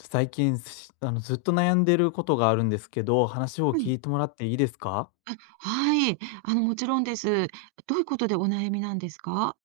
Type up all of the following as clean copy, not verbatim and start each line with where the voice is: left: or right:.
left: 最近、すあの、ずっと悩んでることがあるんですけど、話を
right: は
left: 聞
right: い。
left: いてもらっていいですか？
right: はい。もちろんです。どういうことでお悩みなんですか？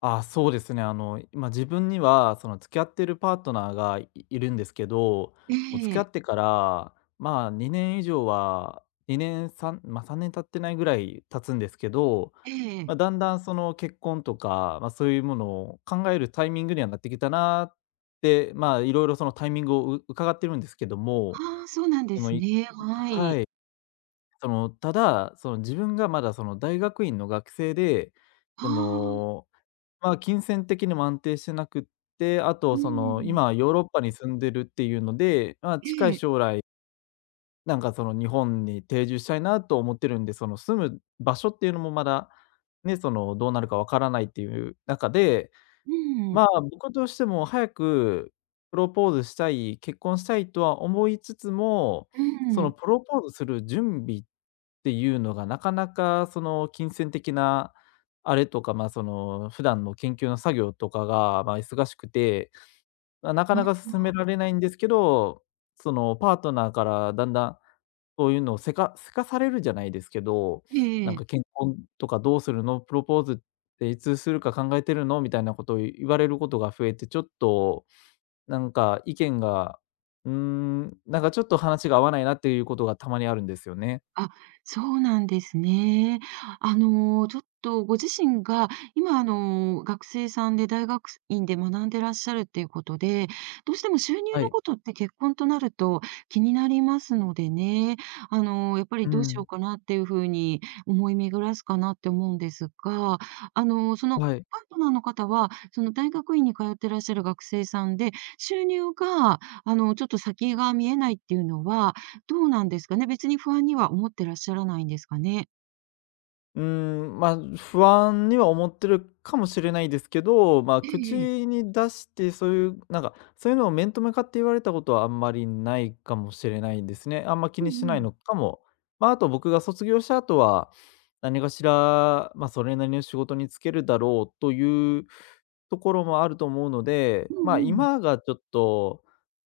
left: あ、そうですね。あの、今自分には、その、付き合ってるパートナーがいるんですけど、
right: え
left: もう付き合
right: え、
left: ってから、まあ、2年以上は、2年、3ま、3年経ってないぐらい経つんですけど、
right: ええ。
left: まあ、だんだん、その、結婚とか、まあ、そういうものを考えるタイミングにはなってきたなって、まあ、いろいろそのタイミングを伺ってるんですけども、
right: ああ、そうなんで
left: その、
right: す
left: い
right: ね。は
left: は
right: い。
left: い。その、ただ、その、自分がまだ、その、大学院の学生で、
right: あ
left: そ
right: あ、
left: の、まあ、金銭的にも安定してなくって、あ
right: う
left: と、その、
right: ん。
left: 今ヨーロッパに住んでるっていうので、まあ、
right: え
left: 近い
right: え、
left: 将来、なんか、その、日本に定住したいなと思ってるんで、その、住む場所っていうのもまだ、ね、その、どうなるかわからないっていう中で、
right: うん、
left: まあ、僕としても早くプロポーズしたい、結婚したいとは思いつつも、
right: う
left: その
right: ん。
left: プロポーズする準備っていうのがなかなかその金銭的なあれとか、まあ、その普段の研究の作業とかが、まあ、忙しくて、まあ、なか
right: あ
left: なか進め
right: あ、
left: られないんですけど、そのパートナーからだんだんそういうのをせかせかされるじゃないですけど、
right: え
left: な
right: ええ
left: ん
right: え。
left: か、「結婚とかどうするの？プロポーズっていつするか考えてるの？」みたいなことを言われることが増えて、ちょっと、なんか、意見が、うーん、なんか、ちょっと話が合わないなっていうことがたまにあるんですよね。
right: あ、そうなんですね。ちょっとご自身が今、学生さんで大学院で学んでらっしゃるっていうことで、どうしても収入
left: は
right: の
left: い。
right: ことって結婚となると気になりますのでね、やっぱ
left: う
right: りどうしよ
left: ん。
right: うかなっていうふうに思い巡らすかなって思うんですが、その
left: はい。
right: パートナーの方は、その大学院に通ってらっしゃる学生さんで、収入が、ちょっと先が見えないっていうのは、どうなんですかね。別に不安には思ってらっしゃらないんですかね？
left: うーん、まあ、不安には思ってるかもしれないですけど、まあ、
right: え
left: 口
right: えええ。
left: に出して、そういう、なんか、そういうのを面と向かって言われたことはあんまりないかもしれないですね。あんま気
right: う
left: にし
right: ん
left: な
right: う
left: い
right: ん。
left: のかも。まあ、あと僕が卒業した後は、何かしら、まあ、それなりの仕事に就けるだろうというところもあると思うので、
right: う
left: まあ、
right: んうん。
left: 今がちょっと、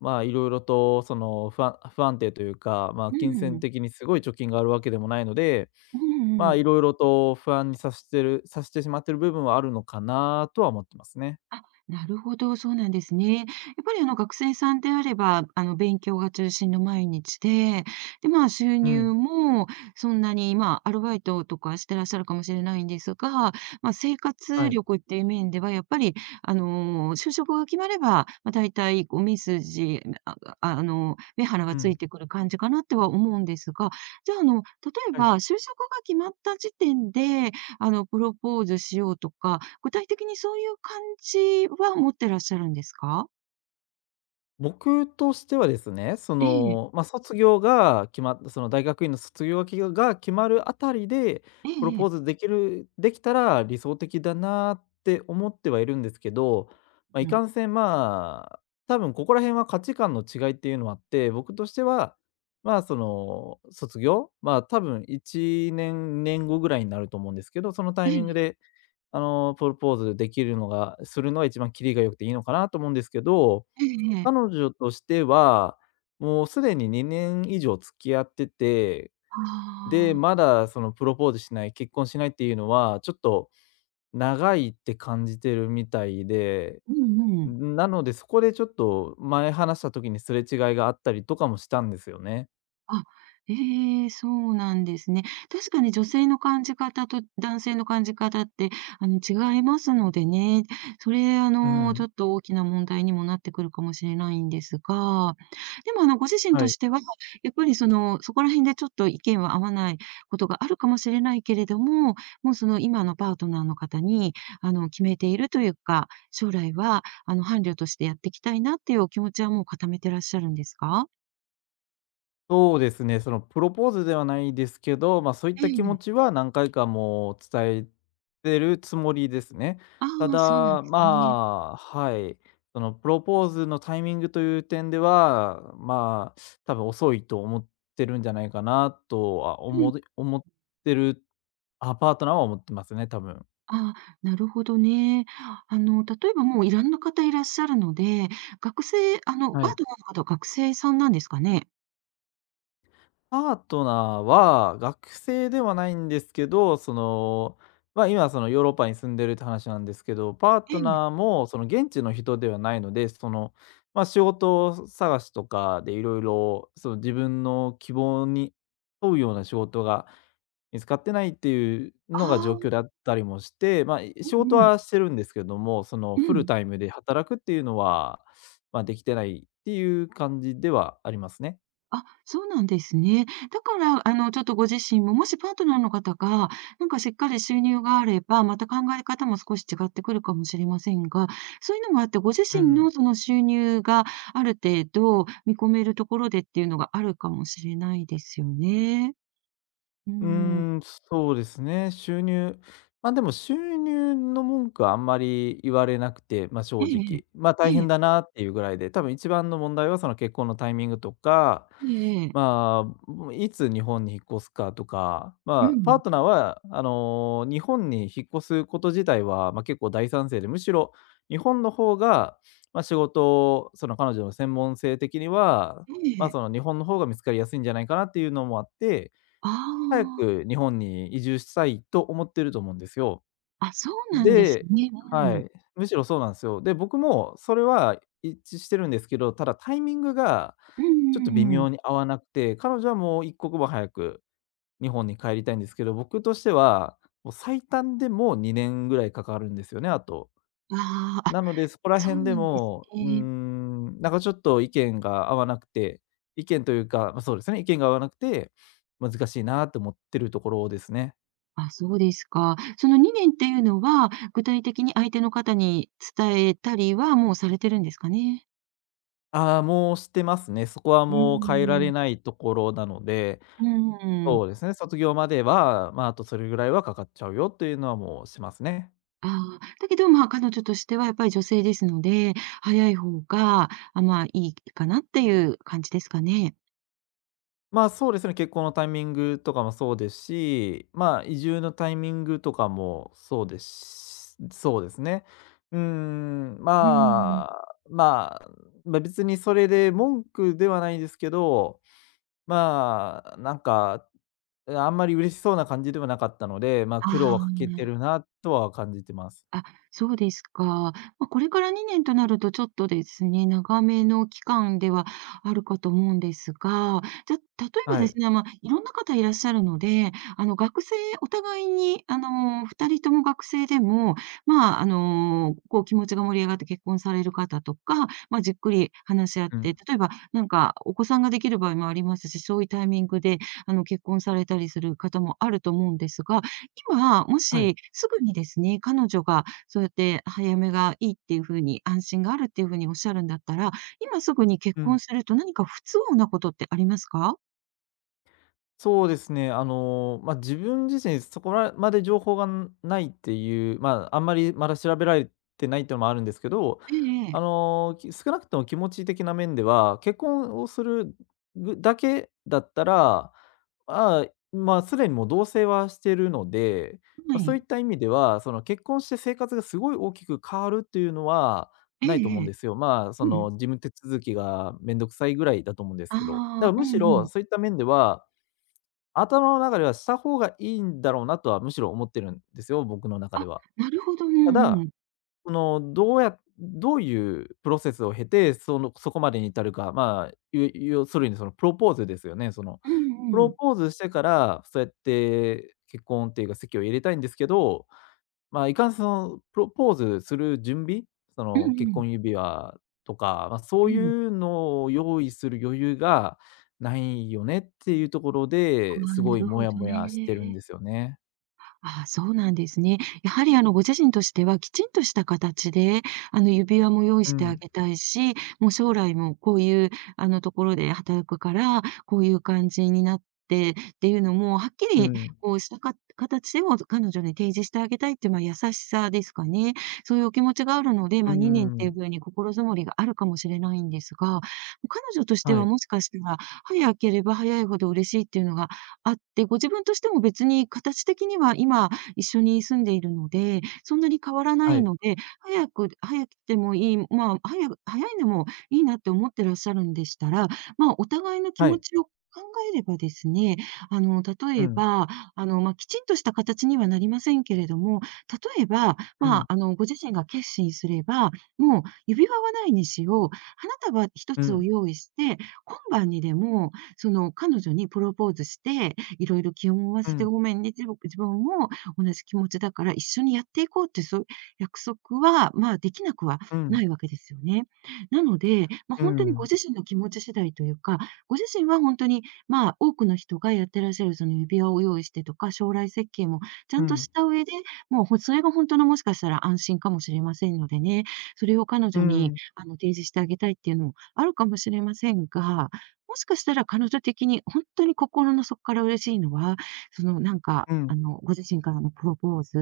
left: まあ、いろいろとその、不安定というか、まあ、
right: う
left: 金
right: んう
left: 銭
right: ん。
left: 的にすごい貯金があるわけでもないので、
right: うん
left: ま
right: う
left: あ、
right: ん。
left: いろいろと不安にさせてるさしてしまってる部分はあるのかなとは思ってますね。
right: あ、なるほど、そうなんですね。やっぱり学生さんであれば、勉強が中心の毎日で、で、まあ収
left: う
right: 入
left: ん。
right: もそんなに、まあアルバイトとかしてらっしゃるかもしれないんですが、まあ生
left: は
right: 活
left: い。
right: 力っていう面では、やっぱり、就職が決まれば、まあ大体こう目筋、あ、ああの、目鼻
left: う
right: がつ
left: ん。
right: いてくる感じかなっては思うんですが、じゃあ、例え
left: はい。
right: ば就職が決まった時点で、プロポーズしようとか、具体的にそういう感じは持ってらっしゃるんですか？
left: 僕としてはですね、そ
right: ええ、
left: の、まあ、卒業が決まったその大学院の卒業が決まるあたりで、
right: え
left: プロ
right: ええ
left: ポー
right: え、
left: ズできたら理想的だなって思ってはいるんですけど、まあ、い
right: う
left: か
right: ん。
left: んせん、まあ、多分ここら辺は価値観の違いっていうのもあって、僕としては、まあ、その、卒業、まあ、多分1年、年後ぐらいになると思うんですけど、そのタ
right: え
left: イミング
right: え、
left: で、あの、プロポーズできるのがするのが一番キリが良くていいのかなと思うんですけど、
right: えええ
left: 彼
right: え。
left: 女としては、もうすでに2年以上付き合ってて、で、
right: あ
left: ま
right: あ、
left: だそのプロポーズしない、結婚しないっていうのは、ちょっと長いって感じてるみたいで、
right: うんうん。
left: なので、そこでちょっと前話した時にすれ違いがあったりとかもしたんですよね。
right: あ、ええ、そうなんですね。確かに女性の感じ方と男性の感じ方って、違いますのでね、それ、
left: うん。
right: ちょっと大きな問題にもなってくるかもしれないんですが、でも、ご自身
left: は
right: と
left: い。
right: しては、やっぱり、そこら辺でちょっと意見は合わないことがあるかもしれないけれども、もう、今のパートナーの方に、決めているというか、将来は、伴侶としてやっていきたいなっていうお気持ちはもう固めてらっしゃるんですか？
left: そうですね、そのプロポーズではないですけど、ま、あそういっ
right: え
left: た気持
right: え。
left: ちは何回かもう伝えてるつもりですね。
right: あ
left: ただ、
right: あ、そうなんですね。
left: まあ、はい、そのプロポーズのタイミングという点では、まあ、多分遅いと思ってるんじゃないかなとは
right: う
left: 思
right: ん。
left: も思ってる、あ、パートナーは思ってますね、多分。
right: ああ、なるほどね。例えばもういろんな方いらっしゃるので、学生あの、
left: は
right: バー
left: い。
right: トナーの方は学生さんなんですかね？
left: パートナーは学生ではないんですけど、その、まあ、今そのヨーロッパに住んでるって話なんですけど、パー
right: え
left: ト
right: え。
left: ナーもその現地の人ではないので、その、まあ、仕事探しとかでいろいろその自分の希望に沿うような仕事が見つかってないっていうのが状
right: あ
left: 況
right: あ、
left: だったりもして、まあ、
right: う
left: 仕事
right: んうん。
left: はしてるんですけども、その
right: う
left: フル
right: ん。
left: タイムで働くっていうのは、まあ、できてないっていう感じではありますね。
right: あ、そうなんですね。だから、ちょっとご自身も、もしパートナーの方が、なんかしっかり収入があれば、また考え方も少し違ってくるかもしれませんが、そういうのもあって、ご自
left: う
right: 身
left: ん。
right: のその収入がある程度見込めるところでっていうのがあるかもしれないですよね。う
left: うー
right: ん。
left: ん、そうですね。ま、でも収入の文句はあんまり言われなくて、ま、正
right: ええ。
left: 直。ま、
right: え
left: 大変
right: え。
left: だなっていうぐらいで、多分一番の問題はその結婚のタイミングとか、
right: ええええ。
left: まあ、もういつ日本に引っ越すかとか、
right: う
left: まあ、パ
right: ん。
left: ートナーはあの、日本に引っ越すこと自体は、まあ、結構大賛成で、むしろ日本の方が、まあ、仕事、その彼女の専門性的には、
right: え
left: ま、
right: え。
left: その日本の方が見つかりやすいんじゃないかなっていうのもあって
right: あ
left: 早
right: あ。
left: く日本に移住したいと思ってると思うんですよ。
right: あ、そうなんです
left: で、
right: ね。
left: は
right: うん。
left: い、むしろそうなんですよ。で、僕もそれは一致してるんですけど、ただタイミングが
right: うん
left: ちょっと微
right: うんうん。
left: 妙に合わなくて、彼女はもう一刻も早く日本に帰りたいんですけど、僕としては、もう最短でも2年ぐらいかかるんですよね、あと。
right: ああ、あ、
left: なので、そこら
right: そう
left: 辺で
right: なんです
left: も、うー
right: ね。
left: ん、なんかちょっと意見が合わなくて、意見というか、まあ、そうですね、意見が合わなくて、難しいなと思ってるところですね。
right: あ、そうですか。その2年っていうのは、具体的に相手の方に伝えたりはもうされてるんですかね？
left: ああ、もうしてますね。そこは
right: うー
left: もう変えら
right: ん。
left: れないところなので、
right: うーん。
left: そうですね、卒業までは、まあ、あとそれぐらいはかかっちゃうよというのはもうしますね。
right: ああ、だけど、まあ、彼女としてはやっぱり女性ですので、早い方が、あ、まあ、いいかなっていう感じですかね？
left: まあ、そうですね、結婚のタイミングとかもそうですし、まあ、移住のタイミングとかもそうですし、そうですね。うーん、
right: うー
left: ま
right: ん。
left: あ、まあ、まあ、別にそれで文句ではないですけど、まあ、なんか、あんまり嬉しそうな感じではなかったので、まあ、
right: あ
left: 苦労はかけて
right: あ。
left: るなとは感じてます。
right: あ、そうですか。まあ、これから2年となると、ちょっとですね、長めの期間ではあるかと思うんですが、じゃ、例えば
left: は
right: で
left: い。
right: すね、まあ、いろんな方いらっしゃるので、あの、学生お互いに、2人とも学生でも、まあ、こう、気持ちが盛り上がって結婚される方とか、まあ、じっくり話し合っ
left: う
right: て、
left: ん。
right: 例えば、なんか、お子さんができる場合もありますし、そういうタイミングで、結婚されたりする方もあると思うんですが、今、も
left: はい。
right: しすぐにですね、彼女がそうやって早めがいいっていうふうに、安心があるっていうふうにおっしゃるんだったら、今すぐに結
left: う
right: 婚
left: ん。
right: すると何か不都合なことってありますか？
left: そうですね。あの、まあ、自分自身そこらまで情報がないっていう、まあ、あんまりまだ調べられてないっていうのもあるんですけど、
right: えええ
left: あ
right: え。
left: の、少なくとも気持ち的な面では、結婚をするだけだったら、ああ、まあ、すでにもう同棲はしているので、
right: は
left: まあ、そういっ
right: い。
left: た意味では、その結婚して生活がすごい大きく変わるっていうのは
right: え
left: ないと思う
right: え
left: ん
right: ええ。
left: ですよ。まあ、そ
right: うん。
left: の事務手続きがめんどくさいぐらいだと思うんです
right: あ
left: けど。だから
right: あ、う
left: む
right: ん
left: し
right: う
left: ろ
right: ん。
left: そういった面では頭の中ではした方がいいんだろうなとは、むしろ思ってるんですよ、僕の中で
right: あ、
left: は。
right: なるほど。う
left: た
right: んう
left: だ、
right: ん。
left: その、どういうプロセスを経て、そのそこまでに至るか、まあ、要するにそのプロポーズですよね。その、
right: う
left: プ
right: んう
left: ロ
right: ん。
left: ポーズしてから、そうやって結婚っていうか籍を入れたいんですけど、まあ、いかんそのプロポーズする準備、そ
right: う
left: の
right: ん
left: 結
right: うん。
left: 婚指輪とか、まあ、そ
right: う
left: うい
right: ん。
left: うのを用意する余裕がないよねっていうところ
right: あ
left: で、す
right: あ、
left: ご
right: な
left: い
right: るほ
left: モヤ
right: ど
left: モヤしてるん
right: ね。
left: ですよね。
right: ああ、そうなんですね。やはりご自身としては、きちんとした形で、指輪も用意
left: う
right: してあ
left: ん、
right: げたいし、もう将来もこういうところで働くから、こういう感じになってっていうのも、はっき
left: う
right: り
left: ん、
right: こうしたか形でも彼女に提示してあげたいっていう、まあ、優しさですかね。そういうお気持ちがあるので、
left: う
right: まあ、2年っていう
left: ん。
right: ふうに心づもりがあるかもしれないんですが、彼女として
left: は
right: は
left: い、
right: もしかしたら、早ければ早いほど嬉しいっていうのがあって、ご自分としても別に形的には今一緒に住んでいるので、そんなに変わらな
left: は
right: い
left: い、
right: ので、早くてもいい、まあ、早いのもいいなって思ってらっしゃるんでしたら、まあ、お互いの気
left: は
right: 持
left: い。
right: ちを考えればですね、例
left: う
right: え
left: ん、
right: ば、まあ、きちんとした形にはなりませんけれども、例えば、
left: う
right: ま
left: ん、
right: あ、ご自身が決心すれば、もう指輪はないにしよう、花束一
left: う
right: つを
left: ん、
right: 用意して、今晩にでも、彼女にプロポーズしていろいろ気を思わ
left: う
right: せて
left: ん、
right: ごめんね、自分も同じ気持ちだから一緒にやっていこうってそういう約束は、まあ、できなくは
left: う
right: な
left: ん、
right: いわけですよね。なので、
left: う
right: 本当にご
left: ん、
right: 自身の気持ち次第というか、ご自身は本当に、まあ、多くの人がやってらっしゃるその指輪を用意してとか、将来設計もちゃ
left: う
right: んと
left: ん、
right: した上で、もうそれが本当のもしかしたら安心かもしれませんのでね、それを彼
left: う
right: 女
left: ん、う
right: に、
left: ん、
right: 提示してあげたいっていうのもあるかもしれませんが、もしかしたら彼女的に本当に心の底から嬉しいのは、そのなんか、
left: うん、
right: ご自身からのプロポーズ、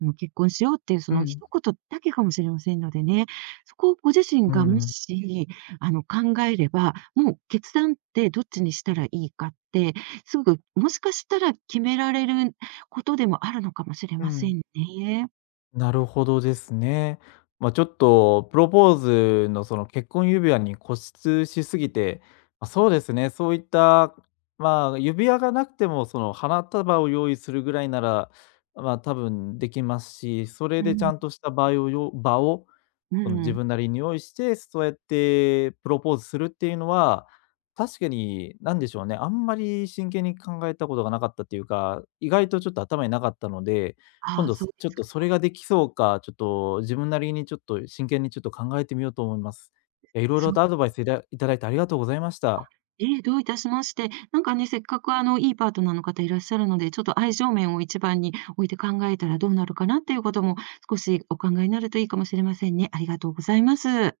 right: 結婚しようっていうその一言だけかもしれませんのでね、そこをご自身
left: う
right: がも
left: ん、
right: し、考えれば、もう決断ってどっちにしたらいいかって、すぐもしかしたら決められることでもあるのかもしれ
left: う
right: ませ
left: ん。
right: んね。
left: なるほどですね。まあ、ちょっとプロポーズのその結婚指輪に固執しすぎて、まあ、そうですね、そういった、まあ、指輪がなくてもその花束を用意するぐらいなら、まあ、多分できますし、それ
right: う
left: でちゃ
right: ん、
left: んとした場を
right: う
left: その自
right: ん。
left: 分なりに用意して、そうやってプロポーズするっていうのは、確かに何でしょうね、あんまり真剣に考えたことがなかったっていうか、意外とちょっと頭になかったので、
right: あ
left: 今
right: あ、
left: 度
right: そうで
left: ちょっ
right: すか。
left: とそれができそうか、ちょっと自分なりにちょっと真剣にちょっと考えてみようと思います。いや、いろい
right: そ
left: ろ
right: う
left: とアドバイスいただいてありがとうございました。
right: ええ、どういたしまして。なんかね、せっかくいいパートナーの方いらっしゃるので、ちょっと愛情面を一番に置いて考えたらどうなるかなっていうことも、少しお考えになるといいかもしれませんね。ありがとうございます。